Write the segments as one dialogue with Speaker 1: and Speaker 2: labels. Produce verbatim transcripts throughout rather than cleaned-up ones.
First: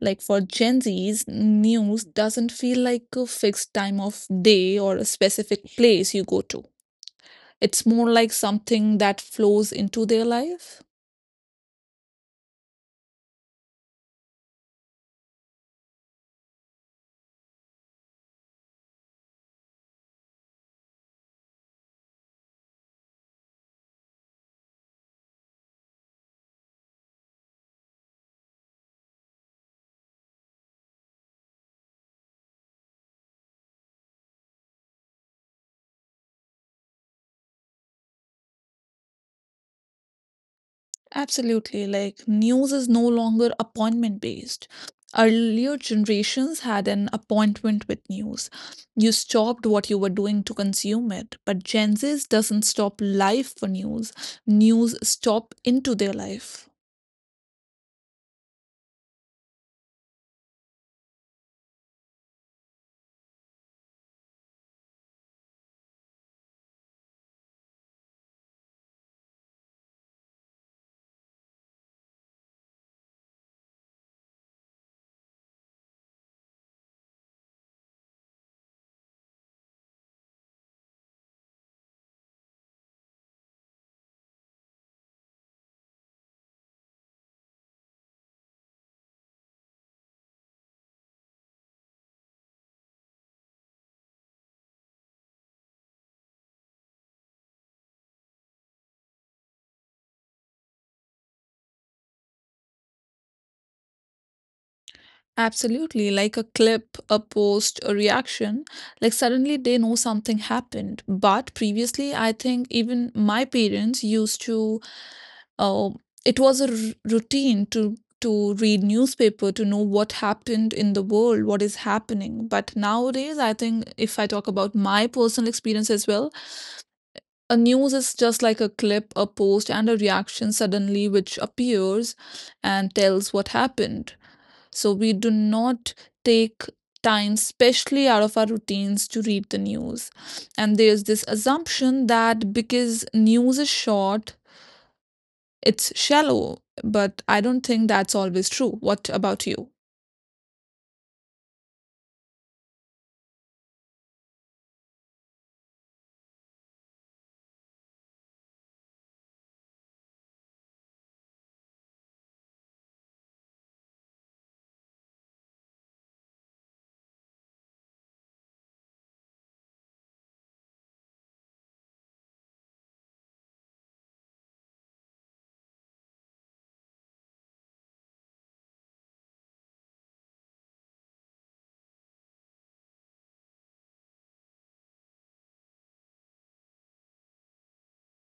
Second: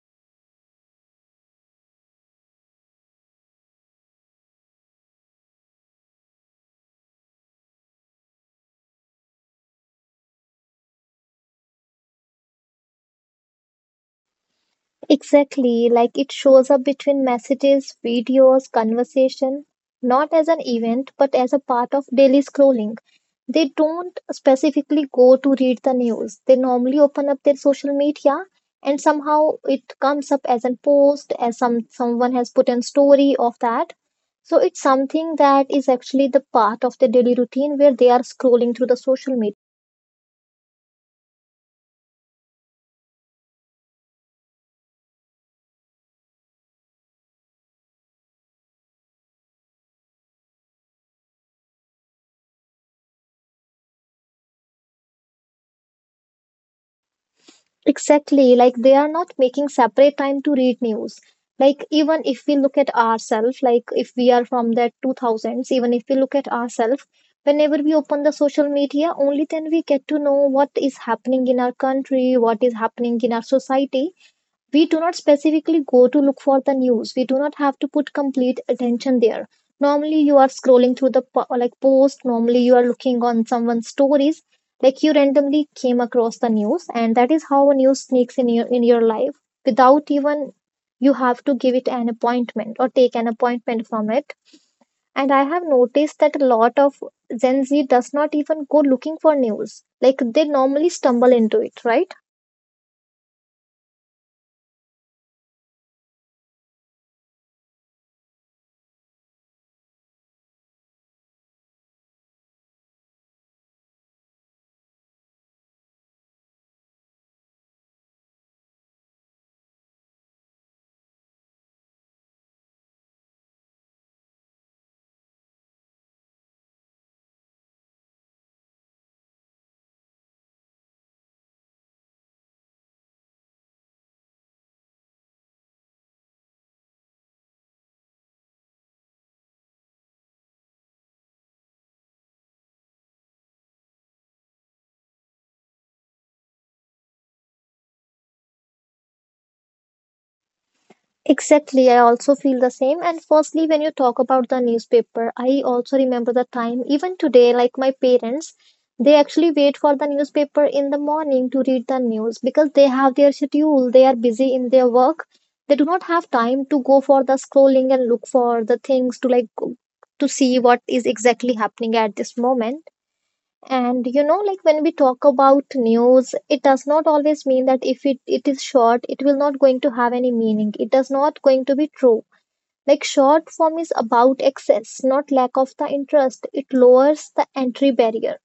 Speaker 1: Like for Gen Zs, news doesn't feel like a fixed time of day or a specific place you go to, it's more like something that flows into their life.
Speaker 2: Exactly, like it shows up between messages, videos, conversation, not as an event, but as a part of daily scrolling. They don't specifically go to read the news. They normally open up their social media and somehow it comes up as a post, as some someone has put in story of that. So it's something that is actually the part of their daily routine where they are scrolling through the social media.
Speaker 1: Absolutely. Like, news is no longer appointment based. Earlier generations had an appointment with news. You stopped what you were doing to consume it. But Gen Z doesn't stop life for news, news stop into their life.
Speaker 2: Exactly, like they are not making separate time to read news. Like even if we look at ourselves, like if we are from that two thousands, even if we look at ourselves, whenever we open the social media, only then we get to know what is happening in our country, what is happening in our society. We do not specifically go to look for the news. We do not have to put complete attention there. Normally, you are scrolling through the po- like post. Normally, you are looking on someone's stories. Like you randomly came across the news, and that is how a news sneaks in your in your life without even you have to give it an appointment or take an appointment from it. And I have noticed that a lot of Gen Z does not even go looking for news. Like they normally stumble into it, right?
Speaker 1: Absolutely. Like a clip, a post, a reaction. Like, suddenly they know something happened. But previously, I think even my parents used to Oh, it was a r- routine to to read newspaper to know what happened in the world, what is happening. But nowadays, I think if I talk about my personal experience as well, a news is just like a clip, a post, and a reaction suddenly which appears and tells what happened. So we do not take time, especially out of our routines, to read the news. And there's this assumption that because news is short, it's shallow, but I don't think that's always true. What about you?
Speaker 2: Exactly, I also feel the same. And firstly, when you talk about the newspaper, I also remember the time, even today, like my parents, they actually wait for the newspaper in the morning to read the news because they have their schedule, they are busy in their work. They do not have time to go for the scrolling and look for the things to like go- to see what is exactly happening at this moment, and you know, like when we talk about news, it does not always mean that if it, it is short, it will not going to have any meaning. It does not going to be true. Like short form is about access, not lack of the interest. It lowers the entry barrier.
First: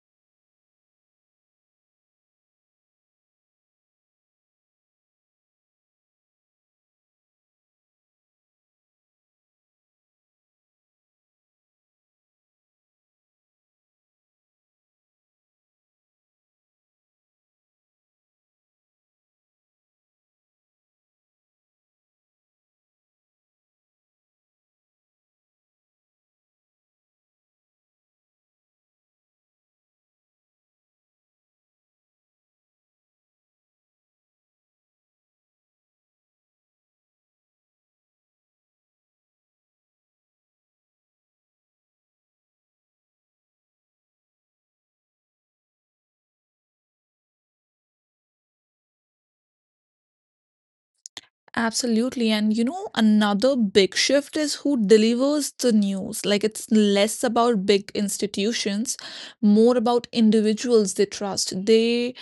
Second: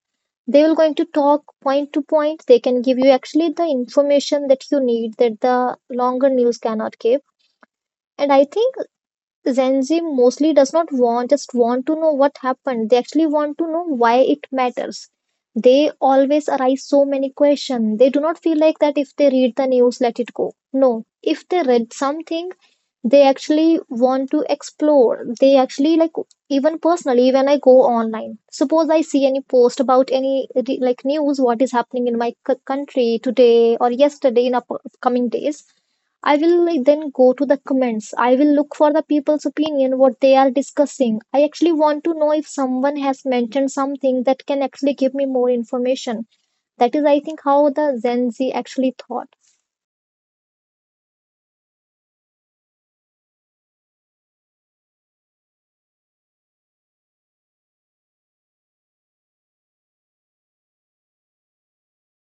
Speaker 2: They will going to talk point to point. They can give you actually the information that you need that the longer news cannot give. And I think Gen Z mostly does not want just want to know what happened. They actually want to know why it matters. They always arise so many questions. They do not feel like that if they read the news, let it go. No, if they read something, they actually want to explore. They actually like even personally when I go online. Suppose I see any post about any like news, what is happening in my c- country today or yesterday in upcoming days. I will like, then go to the comments. I will look for the people's opinion, what they are discussing. I actually want to know if someone has mentioned something that can actually give me more information. That is, I think, how the Gen Z actually thought.
Speaker 1: Absolutely. And you know, another big shift is who delivers the news. Like it's less about big institutions, more about individuals they trust. They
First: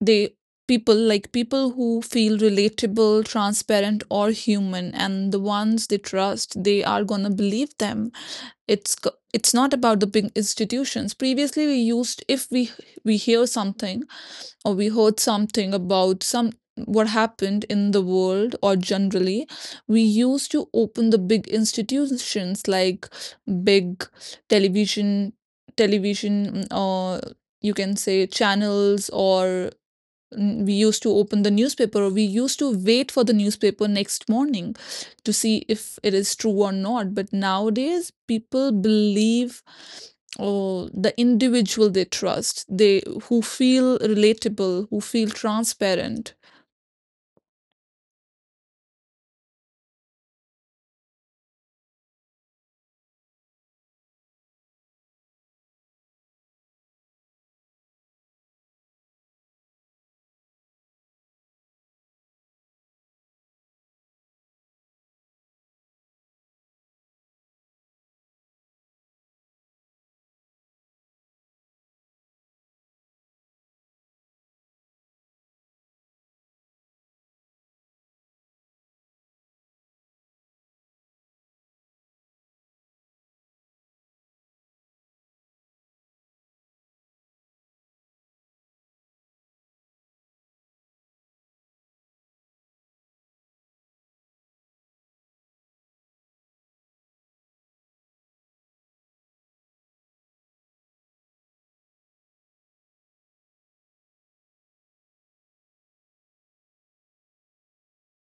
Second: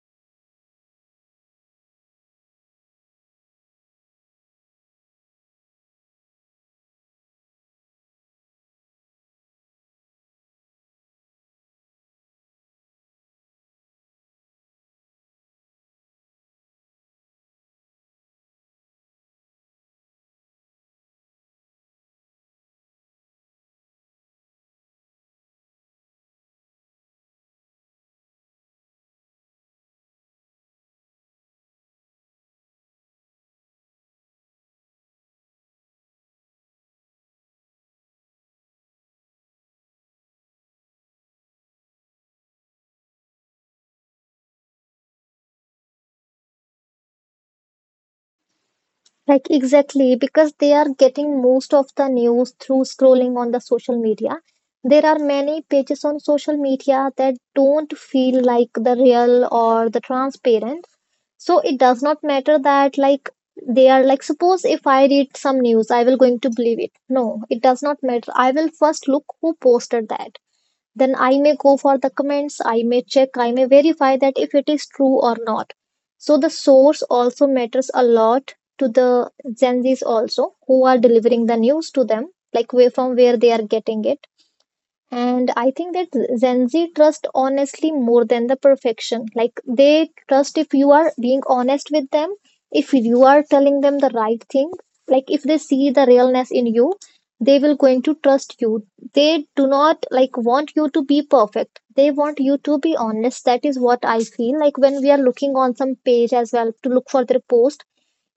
Speaker 1: they People like people who feel relatable, transparent or human and the ones they trust, they are going to believe them. It's c- it's not about the big institutions. Previously we used if we we hear something or we heard something about some what happened in the world or generally we used to open the big institutions like big television television mm, or you can say channels or N- we used to open the newspaper or we used to wait for the newspaper next morning to see if it is true or not, but nowadays people believe or the individual they trust, they who feel relatable, who feel transparent.
Speaker 2: Like, exactly, because they are getting most of the news through scrolling on the social media. There are many pages on social media that don't feel like the real or the transparent, so it does not matter that like they are like, suppose if I read some news, I will going to believe it. No, it does not matter. I will first look who posted that, then I may go for the comments, I may check, I may verify that if it is true or not. So the source also matters a lot to the Gen Z's also who are delivering the news to them, like where, from where they are getting it. And I think that Gen Z trust honestly more than the perfection. Like they trust if you are being honest with them, if you are telling them the right thing, like if they see the realness in you, they will going to trust you. They do not like want you to be perfect. They want you to be honest. That is what I feel like when we are looking on some page as well to look for their post,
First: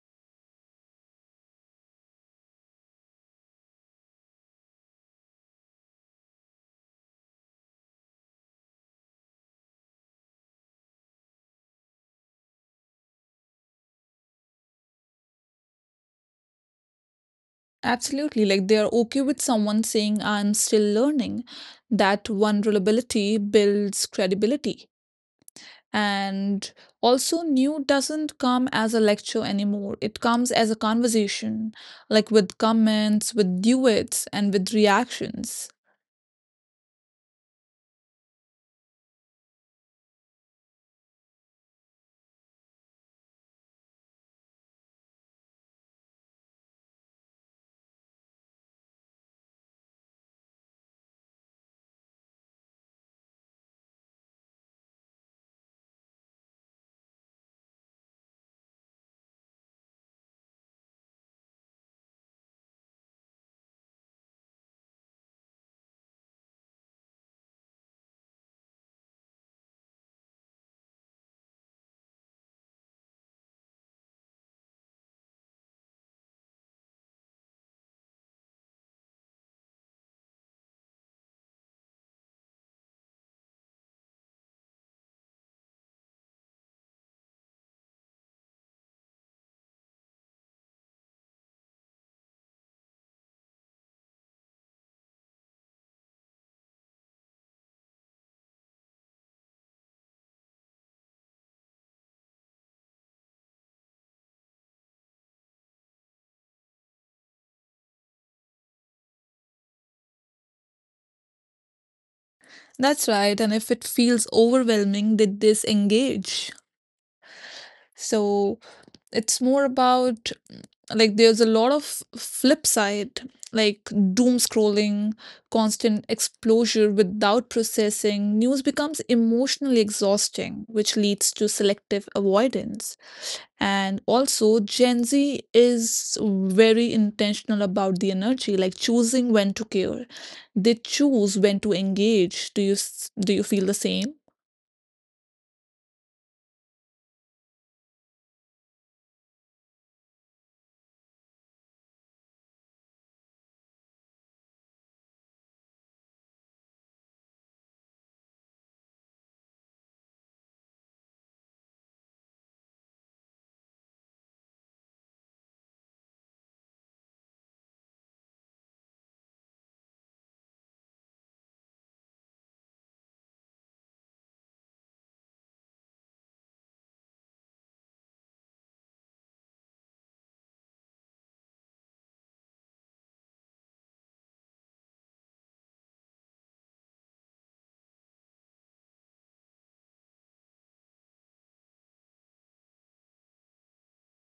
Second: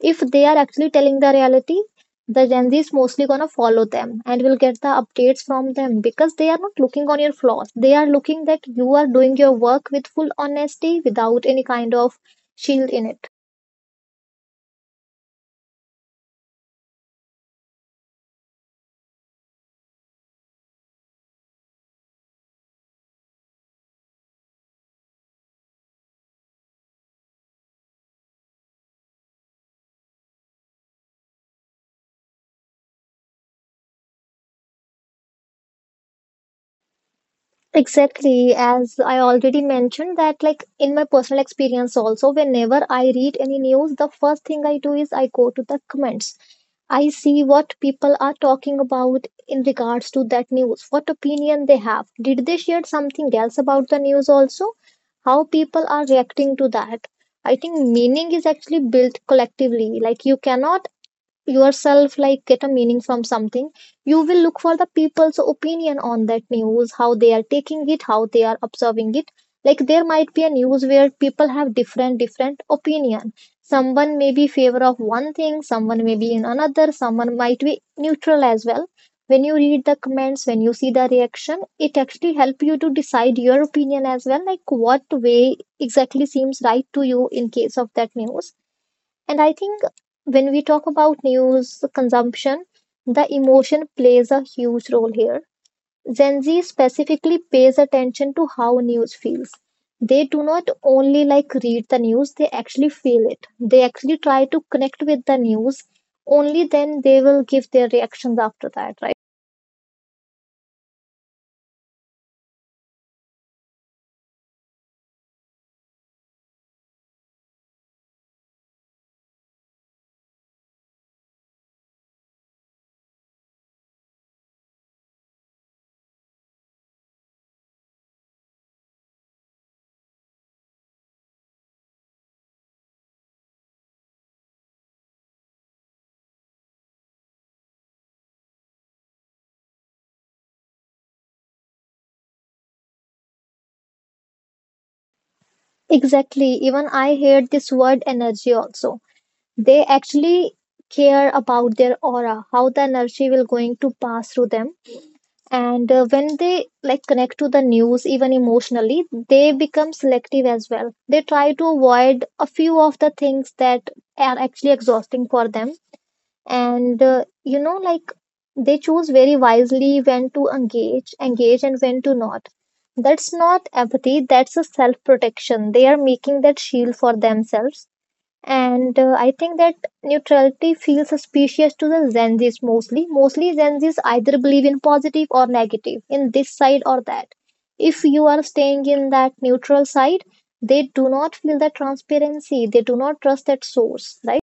Speaker 2: if they are actually telling the reality, the Gen Z is mostly going to follow them and will get the updates from them, because they are not looking on your flaws, they are looking that you are doing your work with full honesty without any kind of shield in it.
Speaker 1: Absolutely. Like they are okay with someone saying, "I'm still learning." That vulnerability builds credibility. And also, new doesn't come as a lecture anymore. It comes as a conversation, like with comments, with duets, and with reactions.
Speaker 2: Exactly, as I already mentioned that like in my personal experience also, whenever I read any news, the first thing I do is I go to the comments. I see what people are talking about in regards to that news, what opinion they have. Did they share something else about the news also? How people are reacting to that? I think meaning is actually built collectively. Like you cannot yourself like get a meaning from something. You will look for the people's opinion on that news, how they are taking it, how they are observing it. Like there might be a news where people have different different opinion, someone may be favor of one thing, someone may be in another, someone might be neutral as well. When you read the comments, when you see the reaction, it actually help you to decide your opinion as well, like what way exactly seems right to you in case of that news. And I think when we talk about news consumption, the emotion plays a huge role here. Gen Z specifically pays attention to how news feels. They do not only like read the news, they actually feel it. They actually try to connect with the news. Only then they will give their reactions after that, right?
Speaker 1: That's right. And if it feels overwhelming, they disengage. So, it's more about, like, there's a lot of flip side, like doom scrolling, constant exposure without processing news becomes emotionally exhausting, which leads to selective avoidance. And also Gen Z is very intentional about the energy, like choosing when to care, they choose when to engage. Do you s- do you feel the same?
Speaker 2: Exactly. Even I heard this word energy also. They actually care about their aura, how the energy will going to pass through them, and uh, when they like connect to the news even emotionally, they become selective as well. They try to avoid a few of the things that are actually exhausting for them. And uh, you know, like they choose very wisely when to engage engage and when to not. That's not empathy, that's a self protection. They are making that shield for themselves. And uh, I think that neutrality feels suspicious to the Zenzis. Mostly mostly Zenzis either believe in positive or negative, in this side or that. If you are staying in that neutral side, they do not feel the transparency, they do not trust that source, right?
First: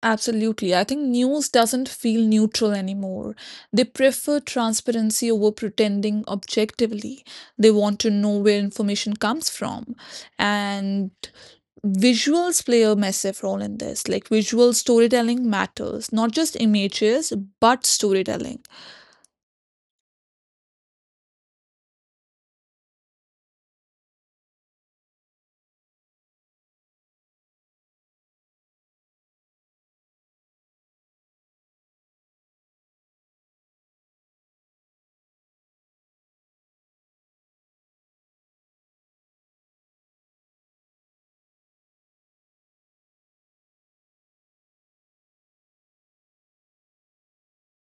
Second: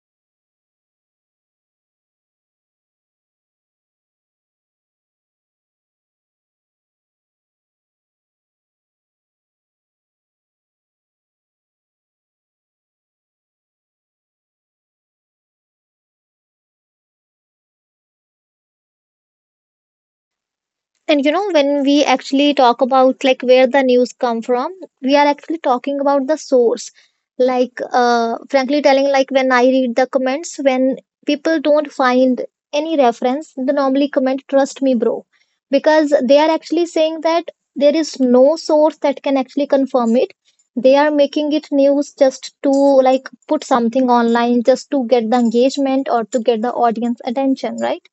Speaker 1: Absolutely. I think news doesn't feel neutral anymore. They prefer transparency over pretending objectively. They want to know where information comes from. And visuals play a massive role in this. Like visual storytelling matters, not just images, but storytelling.
Speaker 2: And you know, when we actually talk about like where the news come from, we are actually talking about the source. Like, uh, frankly telling, like when I read the comments, when people don't find any reference, they normally comment, "Trust me, bro," because they are actually saying that there is no source that can actually confirm it. They are making it news just to like put something online, just to get the engagement or to get the audience attention, right?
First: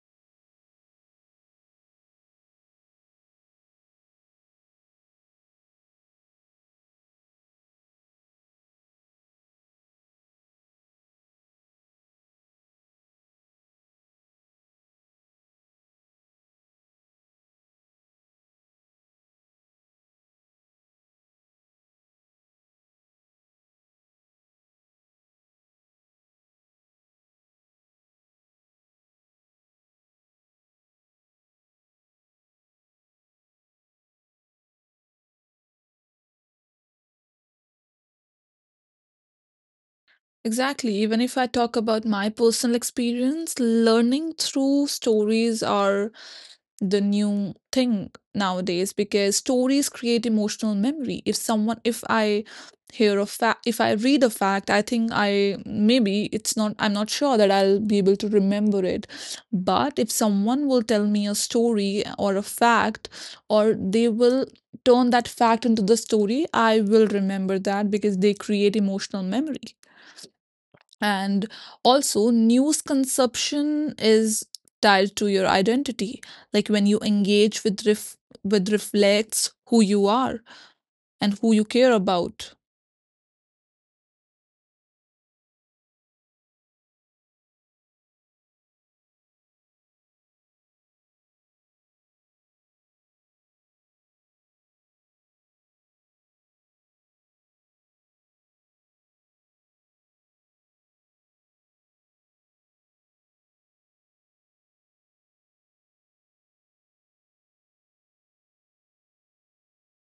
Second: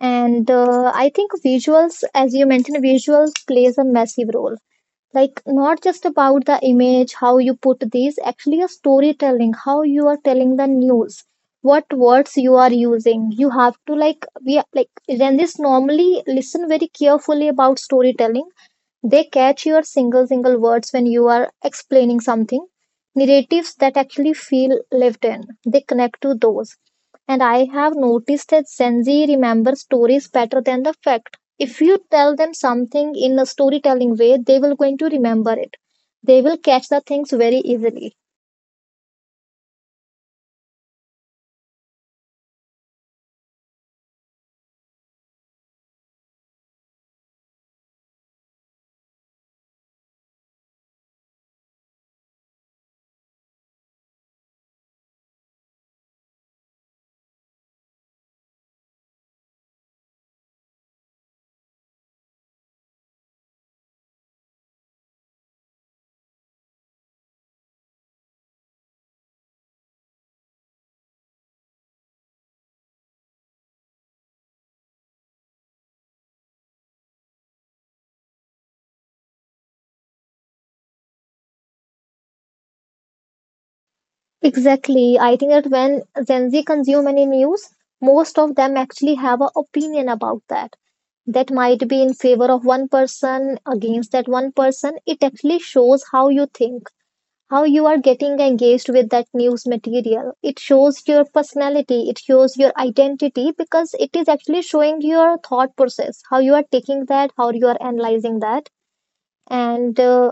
Speaker 2: And uh, I think visuals, as you mentioned, visuals plays a massive role, like not just about the image, how you put these, actually a storytelling, how you are telling the news, what words you are using. You have to like, we like Ranjis normally listen very carefully about storytelling. They catch your single single words when you are explaining something. Narratives that actually feel lived in. They connect to those. And I have noticed that Gen Z remember stories better than the fact. If you tell them something in a storytelling way, they will going to remember it. They will catch the things very easily.
Speaker 1: Exactly. Even if I talk about my personal experience, learning through stories are the new thing nowadays, because stories create emotional memory. If someone if I hear a fact, if I read a fact, I think I maybe it's not I'm not sure that I'll be able to remember it. But if someone will tell me a story or a fact, or they will turn that fact into the story, I will remember that because they create emotional memory. And also, news consumption is tied to your identity. Like when you engage with ref- with reflects who you are and who you care about.
Speaker 2: Exactly. I think that when Gen Z consume any news, most of them actually have an opinion about that. That might be in favor of one person against that one person. It actually shows how you think, how you are getting engaged with that news material. It shows your personality, it shows your identity, because it is actually showing your thought process, how you are taking that, how you are analyzing that. And uh,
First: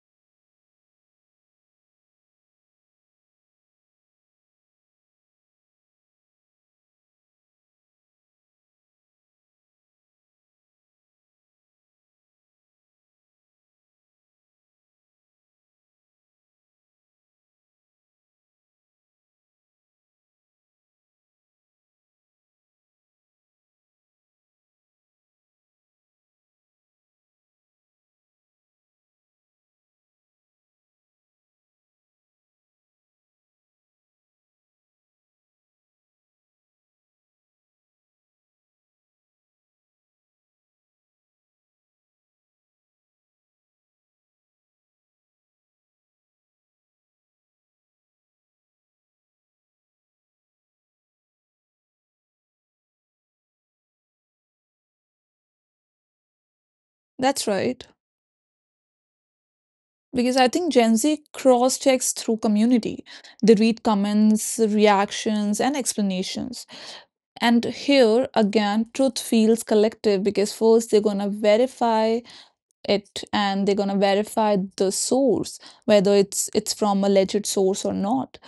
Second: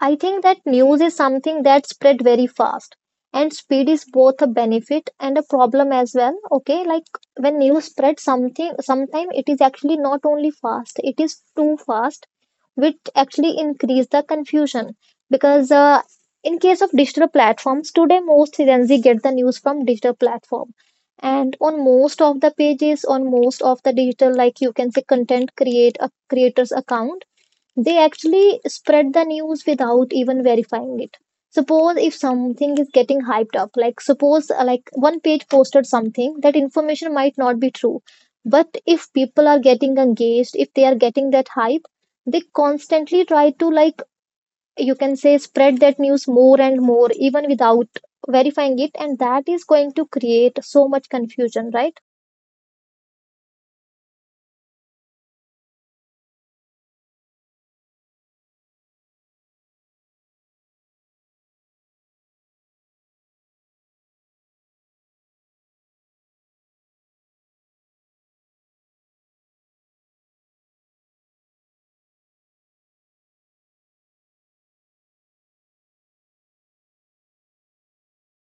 Speaker 2: I think that news is something that spread very fast, and speed is both a benefit and a problem as well. Okay, like when news spread something, sometimes it is actually not only fast, it is too fast, which actually increase the confusion because uh, in case of digital platforms today most Gen Z get the news from digital platform, and on most of the pages on most of the digital, like you can say content create a creator's account, they actually spread the news without even verifying it. Suppose if something is getting hyped up, like suppose uh, like one page posted something, that information might not be true, but if people are getting engaged, if they are getting that hype, they constantly try to, like you can say, spread that news more and more even without verifying it, and that is going to create so much confusion, right?
Speaker 1: That's right. Because I think Gen Z cross checks through community. They read comments, reactions, and explanations. And here again, truth feels collective because first they're gonna verify it and they're going to verify the source, whether it's it's from a legit source or not.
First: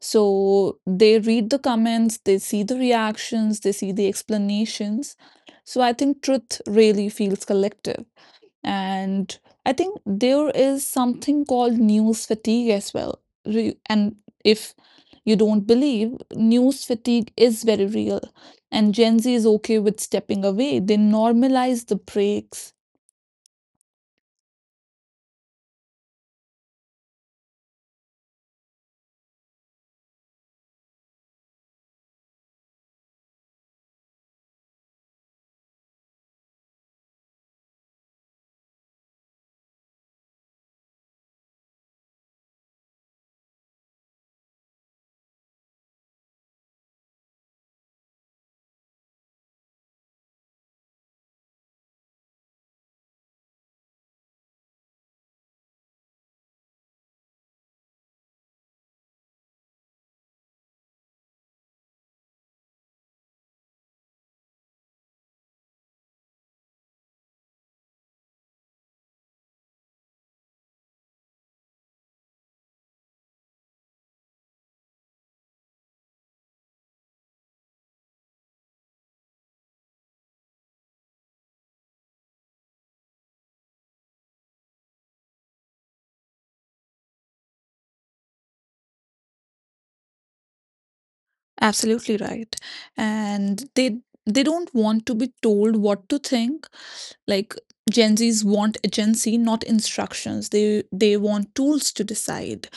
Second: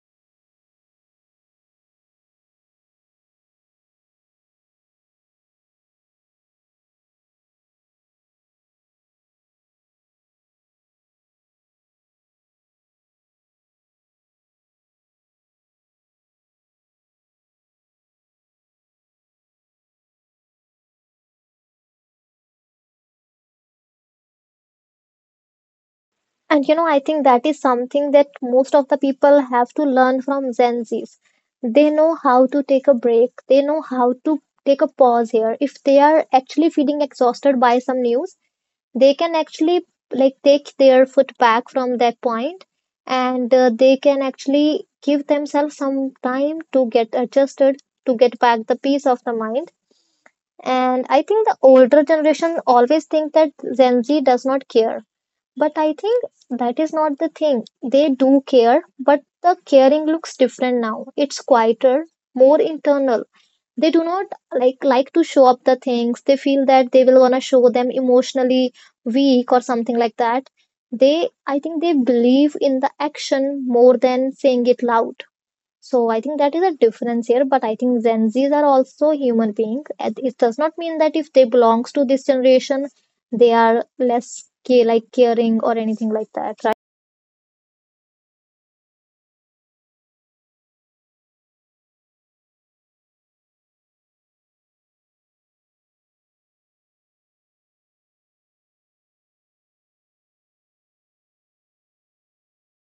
Speaker 1: So they read the comments, they see the reactions, they see the explanations. So I think truth really feels collective. And I think there is something called news fatigue as well. Re- and If you don't believe, news fatigue is very real, and Gen Z is okay with stepping away, they normalize the breaks.
Speaker 2: And you know, I think that is something that most of the people have to learn from Gen Zs. They know how to take a break, they know how to take a pause here. If they are actually feeling exhausted by some news, they can actually like take their foot back from that point, and uh, they can actually give themselves some time to get adjusted, to get back the peace of the mind. And I think the older generation always think that Gen Z does not care, but I think that is not the thing. They do care, but the caring looks different now. It's quieter, more internal. They do not like like to show up the things. They feel that they will gonna show them emotionally weak or something like that. They I think they believe in the action more than saying it loud. So I think that is a difference here. But I think Gen Zs are also human beings. It does not mean that if they belongs to this generation, they are less ca- like caring or anything like that, right?
Speaker 1: Absolutely right. And they they don't want to be told what to think. Like Gen Zs want agency, not instructions. They they want tools to decide.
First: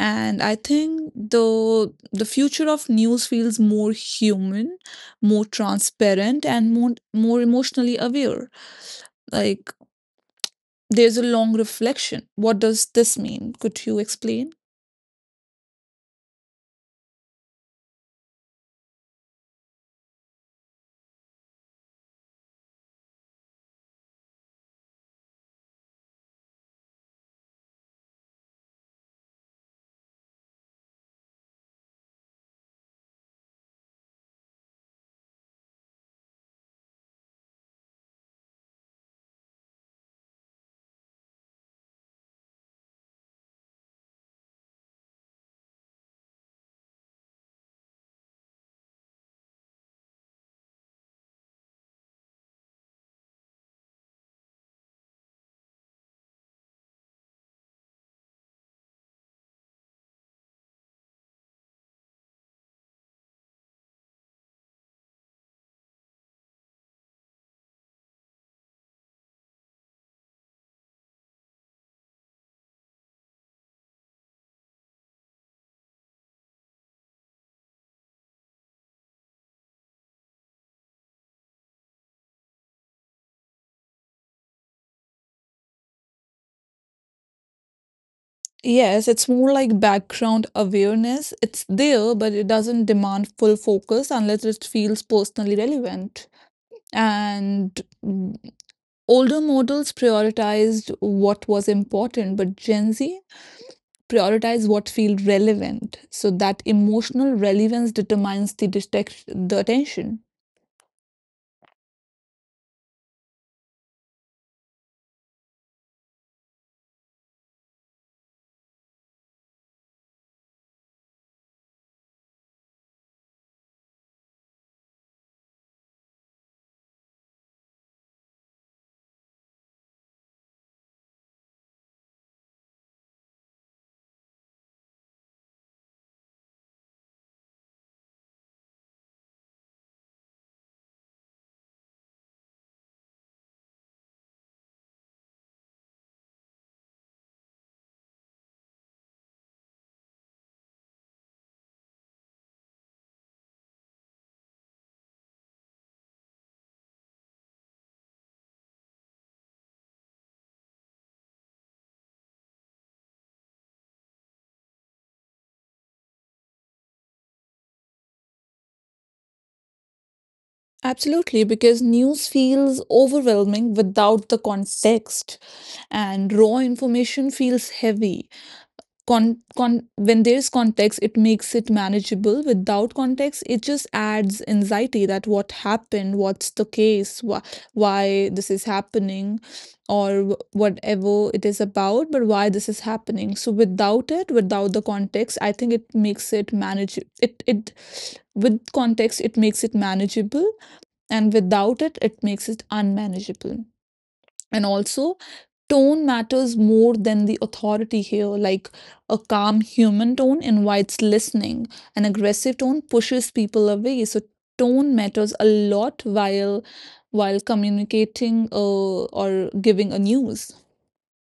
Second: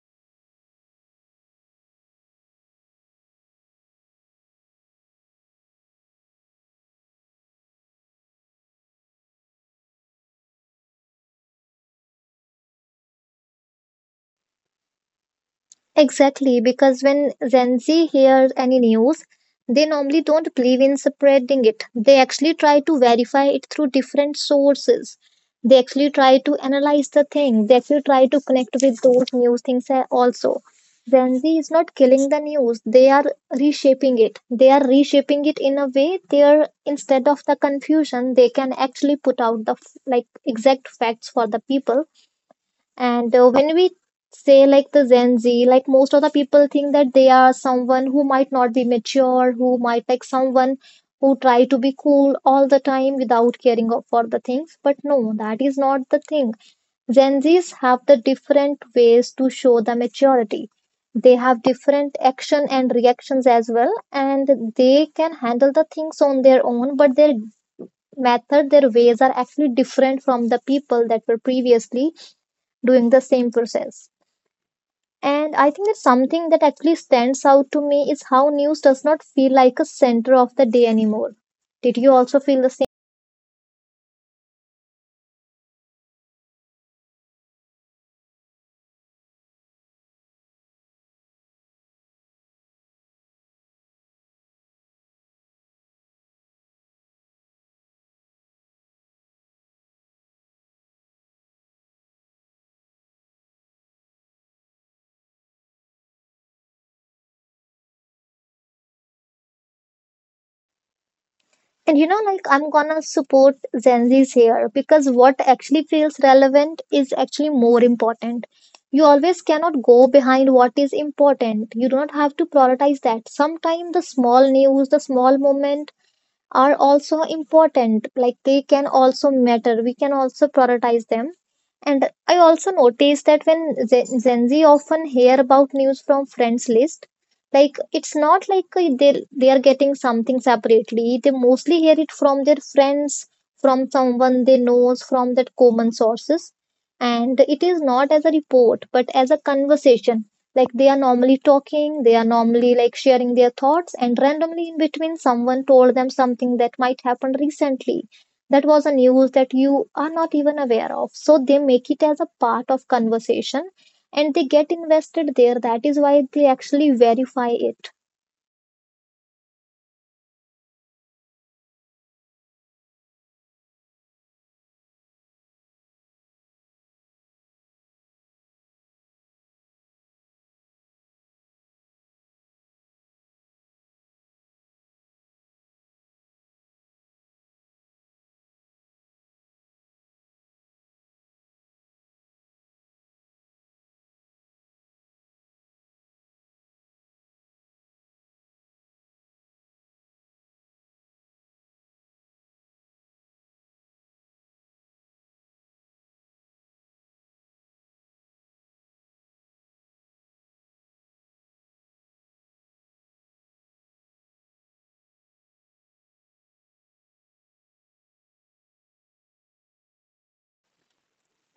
Speaker 1: And I think the the future of news feels more human, more transparent, and more more emotionally aware. Like there's a long reflection. What does this mean? Could you explain?
Speaker 2: Exactly, because when Gen Z hears any news, they normally don't believe in spreading it. They actually try to verify it through different sources. They actually try to analyze the thing. They actually try to connect with those news things a- also. Gen Z is not killing the news. They are reshaping it. They are reshaping it in a way. They are, instead of the confusion, they can actually put out the f- like exact facts for the people. And uh, when we say like the Gen Z, like most of the people think that they are someone who might not be mature, who might like someone who try to be cool all the time without caring of- for the things. But no, that is not the thing. Gen Zs have the different ways to show the maturity. They have different action and reactions as well, and they can handle the things on their own, but their method, their ways are actually different from the people that were previously doing the same process. And I think that something that actually stands out to me is how news does not feel like a center of the day anymore. Did you also feel the same?
Speaker 1: Yes, it's more like background awareness. It's there, but it doesn't demand full focus unless it feels personally relevant. And mm, Older models prioritized what was important, but Gen Z prioritized what feels relevant. So that emotional relevance determines the detect- the attention.
Speaker 2: And you know, like I'm gonna support Gen Z's here because what actually feels relevant is actually more important. You always cannot go behind what is important. You do not have to prioritize that. Sometimes the small news, the small moment, are also important, like they can also matter, we can also prioritize them. And I also noticed that when Gen Gen z often hear about news from friends list, like it's not like uh, they they are getting something separately, they mostly hear it from their friends, from someone they knows, from that common sources, and it is not as a report but as a conversation. Like they are normally talking, they are normally like sharing their thoughts, and randomly in between, someone told them something that might happen recently. That was a news that you are not even aware of. So they make it as a part of conversation and they get invested there. That is why they actually verify it.
Speaker 1: Absolutely, because news feels overwhelming without the context, and raw information feels heavy. Con, con When there's context it makes it manageable. Without context it just adds anxiety, that what happened, what's the case, wh- why this is happening, or wh- whatever it is about, but why this is happening. So without it, without the context, I think it makes it manage it it with context it makes it manageable, and without it it makes it unmanageable. And also tone matters more than the authority here. Like a calm human tone invites listening, an aggressive tone pushes people away. So tone matters a lot while while communicating uh, or giving a news.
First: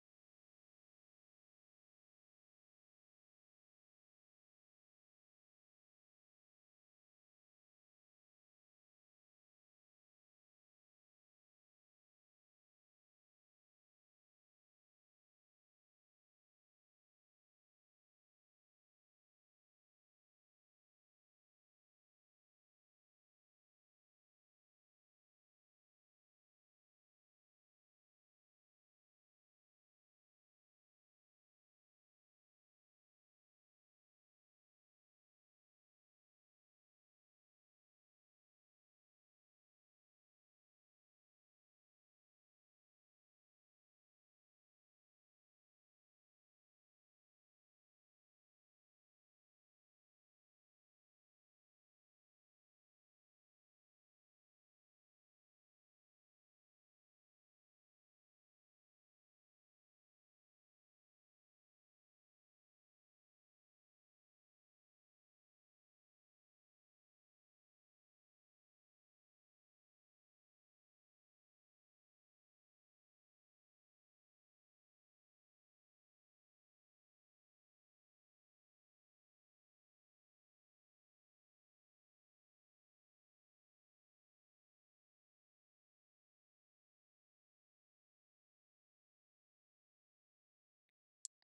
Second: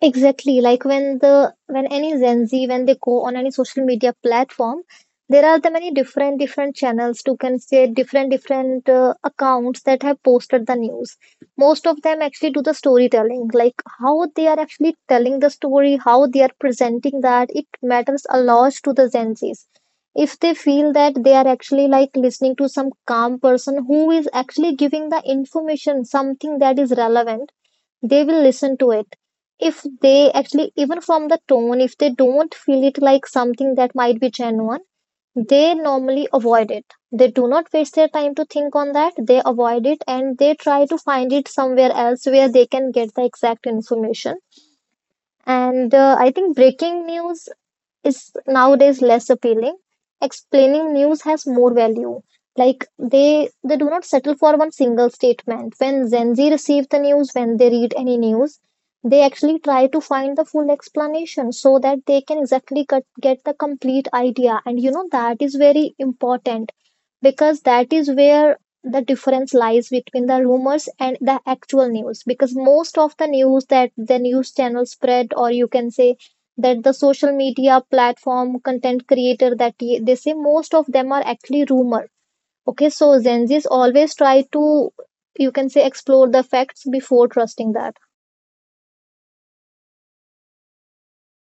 Speaker 2: Exactly. Like when the when any Gen Z when they go on any social media platform, there are the many different different channels to can say different different uh, accounts that have posted the news. Most of them actually do the storytelling, like how they are actually telling the story, how they are presenting that. It matters a lot to the Gen Zs. If they feel that they are actually like listening to some calm person who is actually giving the information, something that is relevant, they will listen to it. If they actually, even from the tone, if they don't feel it like something that might be genuine, they normally avoid it. They do not waste their time to think on that, they avoid it and they try to find it somewhere else where they can get the exact information. And uh, I think breaking news is nowadays less appealing. Explaining news has more value. Like they they do not settle for one single statement. When Gen Z receive the news, when they read any news, they actually try to find the full explanation so that they can exactly get, get the complete idea. And you know that is very important because that is where the difference lies between the rumors and the actual news, because most of the news that the news channel spread, or you can say that the social media platform content creator, that y- they say, most of them are actually rumor. Okay, so Gen Z's always try to, you can say, explore the facts before trusting that.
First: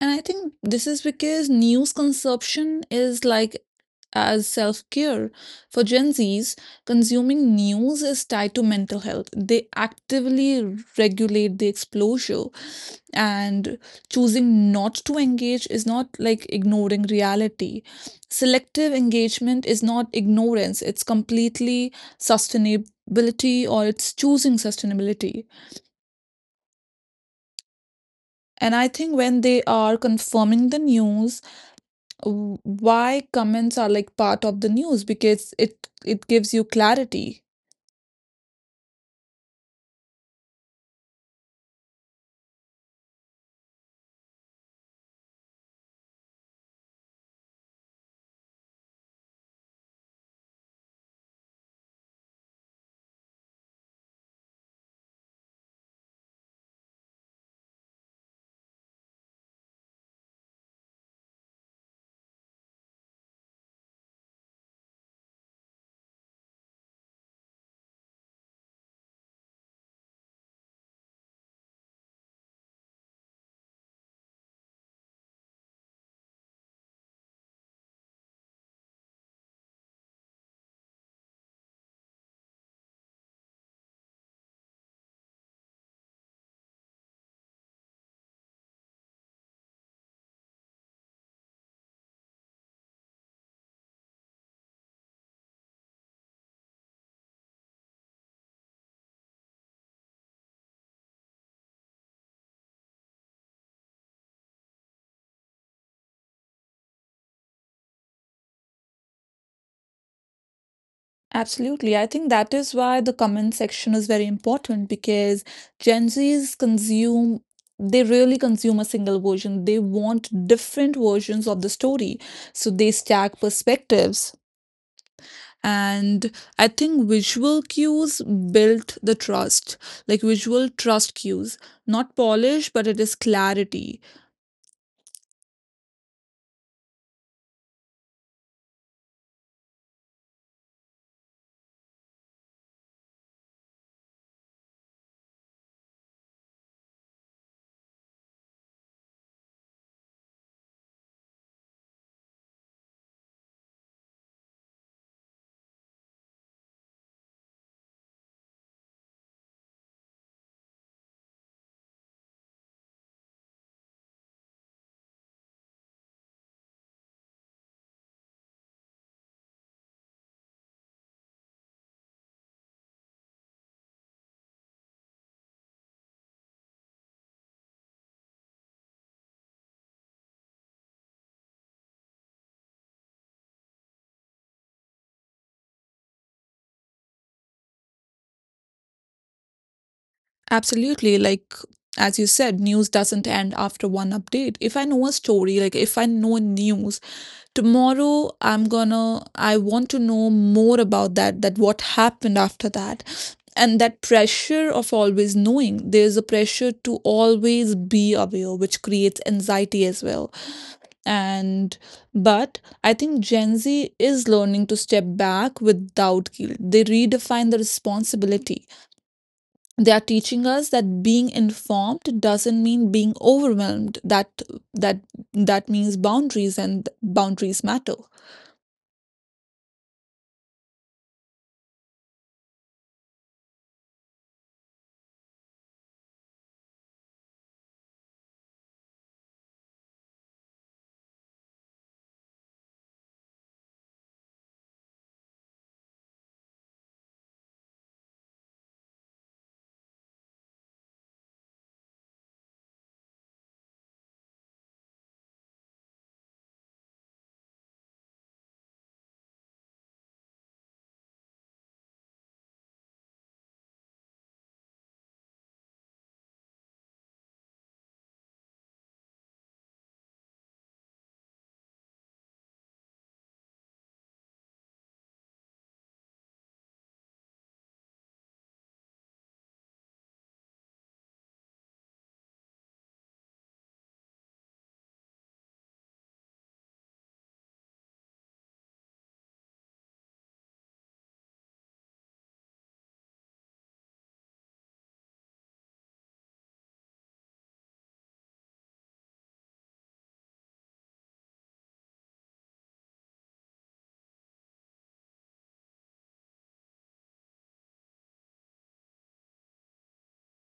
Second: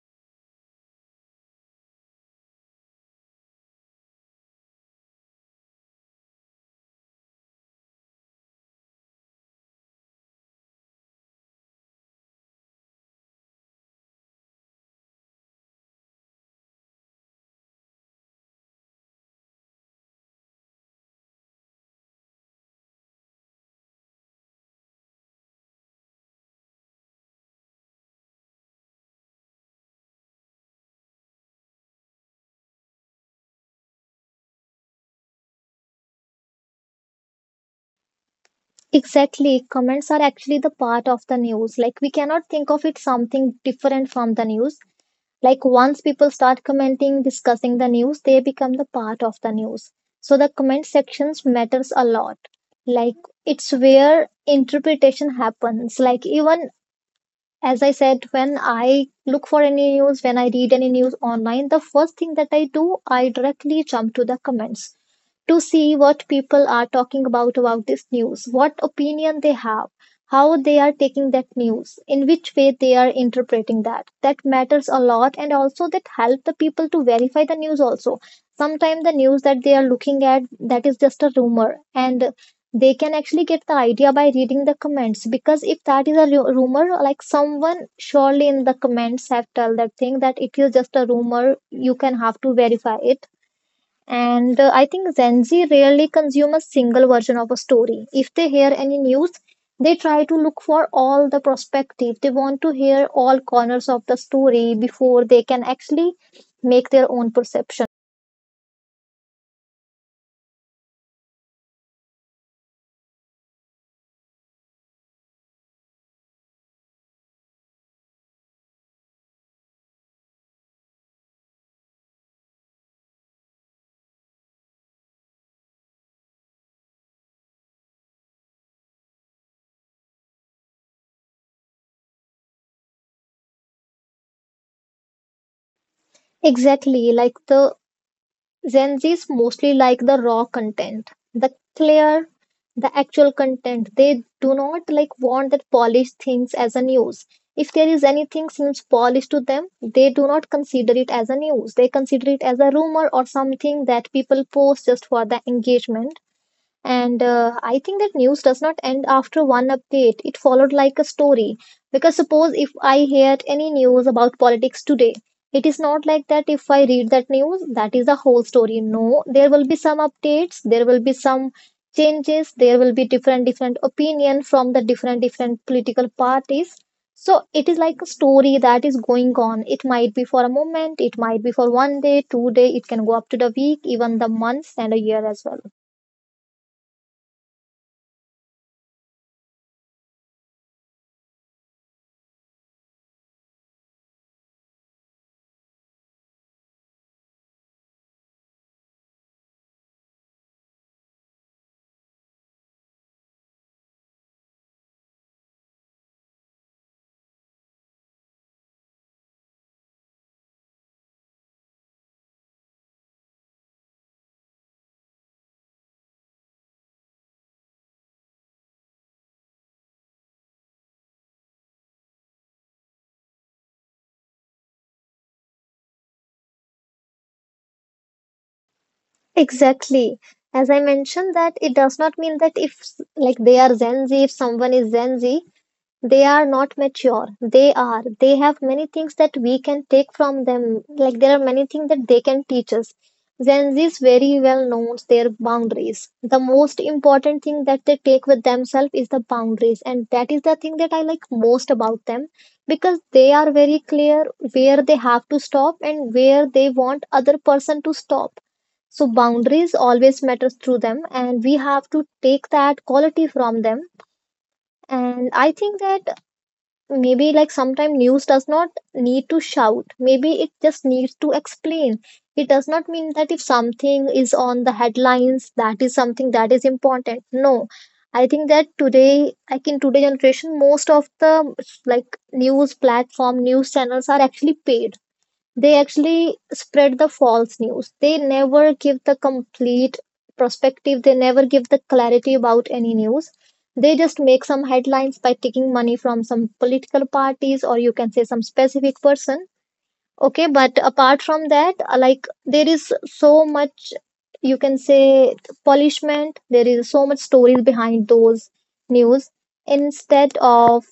Speaker 1: And I think this is because news consumption is like as self care. For Gen Zs, consuming news is tied to mental health. They actively regulate the exposure. And choosing not to engage is not like ignoring reality, selective engagement is not ignorance, it's completely sustainability, or it's choosing sustainability. And I think when they are confirming the news, w- why comments are like part of the news, because it it gives you clarity.
Speaker 2: Exactly, comments are actually the part of the news. Like we cannot think of it something different from the news. Like once people start commenting, discussing the news, they become the part of the news. So the comment sections matters a lot. Like it's where interpretation happens. Like even as I said, when I look for any news, when I read any news online, the first thing that I do, I directly jump to the comments to see what people are talking about about this news, what opinion they have, how they are taking that news, in which way they are interpreting that. That matters a lot, and also that help the people to verify the news also. Sometimes the news that they are looking at, that is just a rumor, and they can actually get the idea by reading the comments, because if that is a ru- rumor, like someone surely in the comments have told that thing, that it is just a rumor, you can have to verify it. And uh, I think Gen Z rarely consume a single version of a story. If they hear any news, they try to look for all the perspective. They want to hear all corners of the story before they can actually make their own perception.
Speaker 1: Absolutely. I think that is why the comment section is very important, because Gen Zs consume, they really consume a single version. They want different versions of the story. So they stack perspectives. And I think visual cues built the trust, like visual trust cues, not polish but it is clarity.
Speaker 2: Exactly, like the Gen-Zs mostly like the raw content, the clear, the actual content. They do not like want that polished things as a news. If there is anything seems polished to them, they do not consider it as a news. They consider it as a rumor or something that people post just for the engagement. And uh, I think that news does not end after one update. It followed like a story. Because suppose if I hear any news about politics today, it is not like that if I read that news, that is the whole story. No, there will be some updates, there will be some changes, there will be different different opinion from the different different political parties. So it is like a story that is going on. It might be for a moment, it might be for one day, two day, it can go up to the week, even the months and a year as well.
Speaker 1: Absolutely. Like, as you said, news doesn't end after one update. If I know a story, like if I know news, tomorrow I'm gonna, I want to know more about that, that what happened after that. And that pressure of always knowing, there's a pressure to always be aware, which creates anxiety as well. And, but I think Gen Z is learning to step back without guilt. They redefine the responsibility, they are teaching us that being informed doesn't mean being overwhelmed, that that that means boundaries, and boundaries matter.
Speaker 2: Exactly. As I mentioned that it does not mean that if like they are Gen Z, if someone is Gen Z, they are not mature. They are. They have many things that we can take from them. Like there are many things that they can teach us. Gen Zs very well knows their boundaries. The most important thing that they take with themselves is the boundaries, and that is the thing that I like most about them, because they are very clear where they have to stop and where they want other person to stop. So boundaries always matters through them, and we have to take that quality from them. And I think that maybe like sometimes news does not need to shout, maybe it just needs to explain. It does not mean that if something is on the headlines, that is something that is important. No, I think that today, like in today generation, most of the like news platform, news channels are actually paid. They actually spread the false news. They never give the complete perspective, they never give the clarity about any news. They just make some headlines by taking money from some political parties, or you can say some specific person. Okay, but apart from that, uh, like there is so much, you can say, polishment, there is so much stories behind those news instead of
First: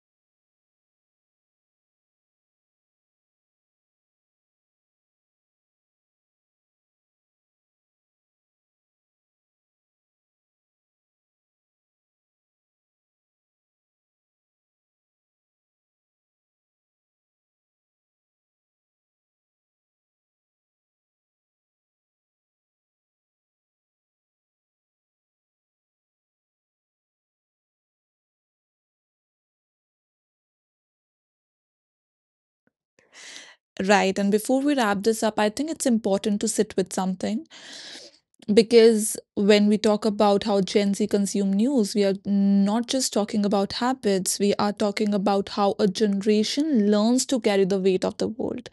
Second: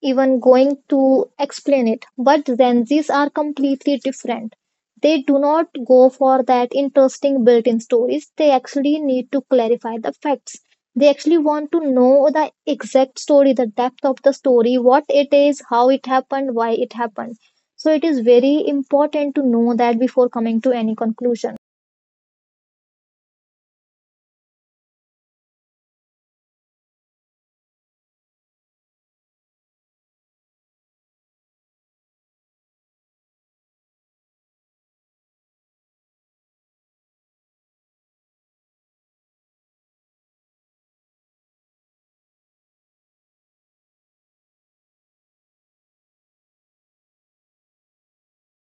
Speaker 2: even going to explain it. But Gen Zs are completely different. They do not go for that interesting built in stories. They actually need to clarify the facts. They actually want to know the exact story, the depth of the story, what it is, how it happened, why it happened. So it is very important to know that before coming to any conclusion.
Speaker 1: Right, and before we wrap this up, I think it's important to sit with something, because when we talk about how Gen Z consume news, we are not just talking about habits, we are talking about how a generation learns to carry the weight of the world.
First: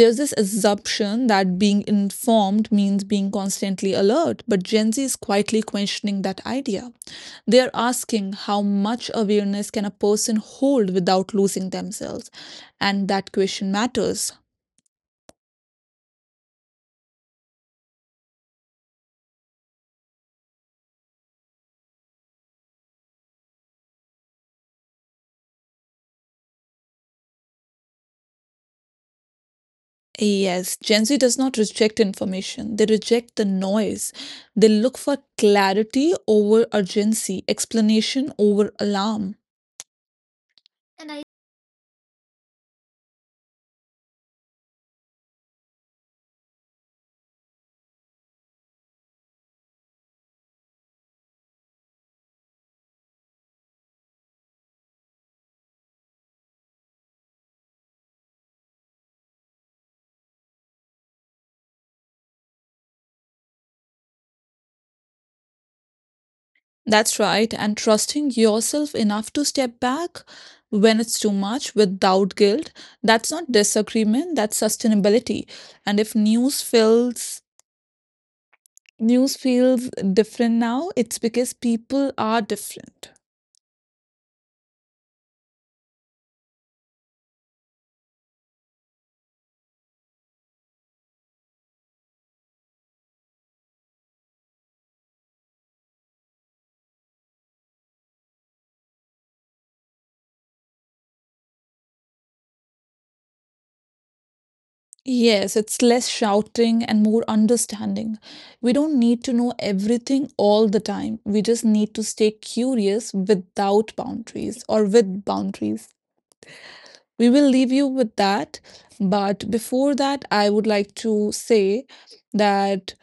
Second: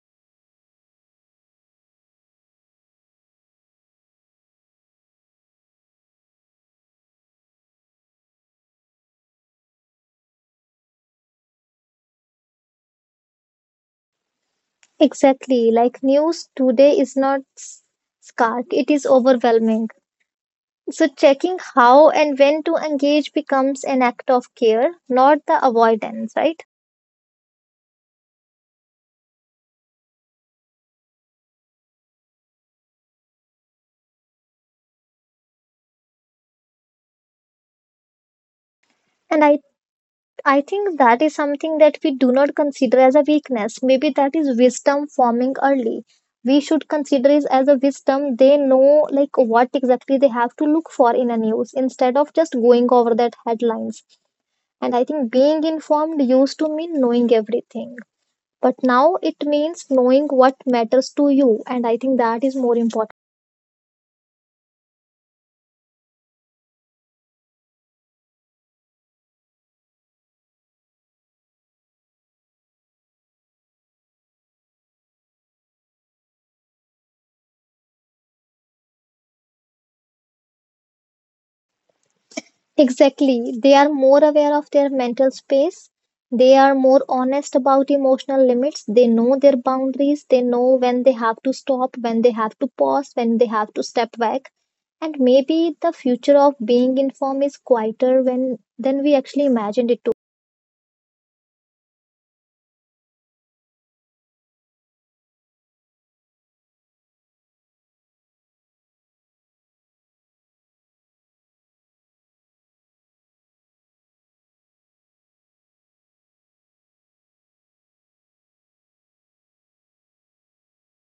Speaker 1: There's this assumption that being informed means being constantly alert, but Gen Z is quietly questioning that idea. They are asking, how much awareness can a person hold without losing themselves? And that question matters.
Speaker 2: Exactly, like news today is not s- stark, it is overwhelming. So, checking how and when to engage becomes an act of care, not the avoidance, right?
Speaker 1: Yes, Gen Z does not reject information, they reject the noise. They look for clarity over urgency, explanation over alarm.
Speaker 2: And I, I think that is something that we do not consider as a weakness. Maybe that is wisdom forming early. We should consider it as a wisdom. They know like what exactly they have to look for in a news instead of just going over that headlines. And I think being informed used to mean knowing everything. But now it means knowing what matters to you. And I think that is more important.
Speaker 1: That's right, and trusting yourself enough to step back when it's too much without guilt, that's not disagreement, that's sustainability. And if news feels news feels different now, it's because people are different.
Speaker 2: Exactly. They are more aware of their mental space. They are more honest about emotional limits. They know their boundaries. They know when they have to stop, when they have to pause, when they have to step back. And maybe the future of being informed is quieter when than we actually imagined it to.
Speaker 1: Yes, it's less shouting and more understanding. We don't need to know everything all the time. We just need to stay curious without boundaries or with boundaries. We will leave you with that. But before that, I would like to say that,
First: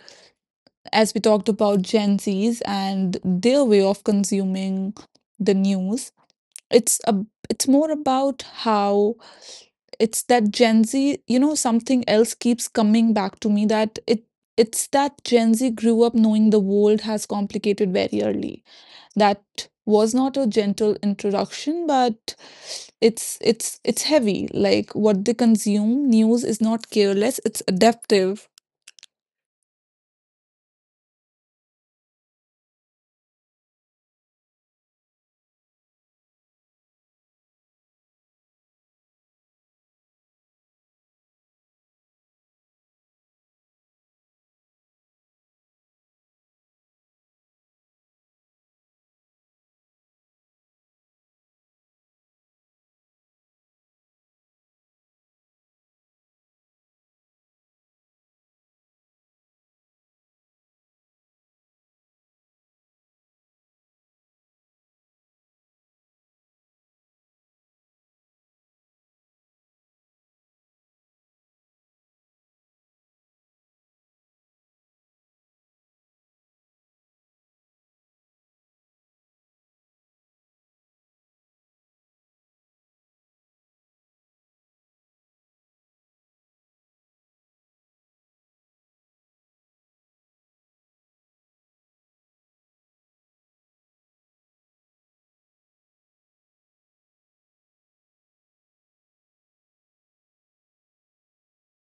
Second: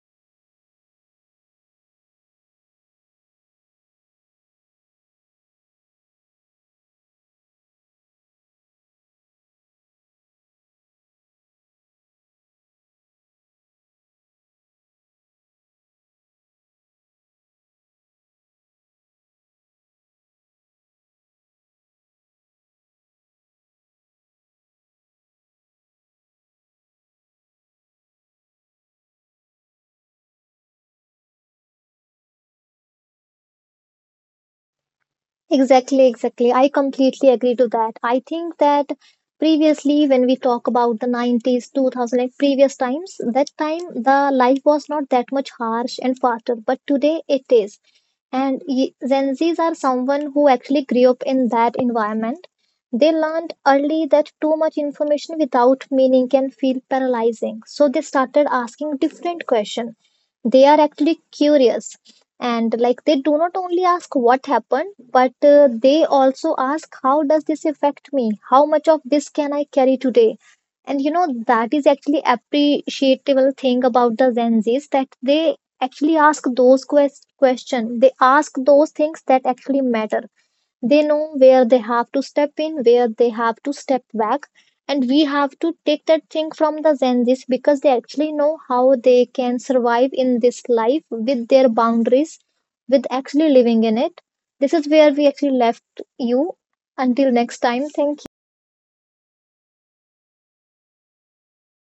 Speaker 1: as we talked about Gen Zs and their way of consuming the news, it's a, it's more about how, it's that Gen Z, you know, something else keeps coming back to me, that it it's that Gen Z grew up knowing the world has complicated very early. That was not a gentle introduction, but it's it's it's heavy. Like what they consume, news is not careless, it's adaptive.
Speaker 2: Exactly, exactly. I completely agree to that. I think that previously, when we talk about the nineties, two thousand, like previous times, that time the life was not that much harsh and faster, but today it is. And y- Gen Zs are someone who actually grew up in that environment. They learned early that too much information without meaning can feel paralyzing. So they started asking different questions. They are actually curious. And like they do not only ask what happened, but uh, they also ask, how does this affect me? How much of this can I carry today? And you know that is actually appreciable thing about the Gen Zs, that they actually ask those quest- questions. They ask those things that actually matter. They know where they have to step in, where they have to step back. And we have to take that thing from the Gen Zs, because they actually know how they can survive in this life with their boundaries, with actually living in it. This is where we actually left you. Until next time, thank you.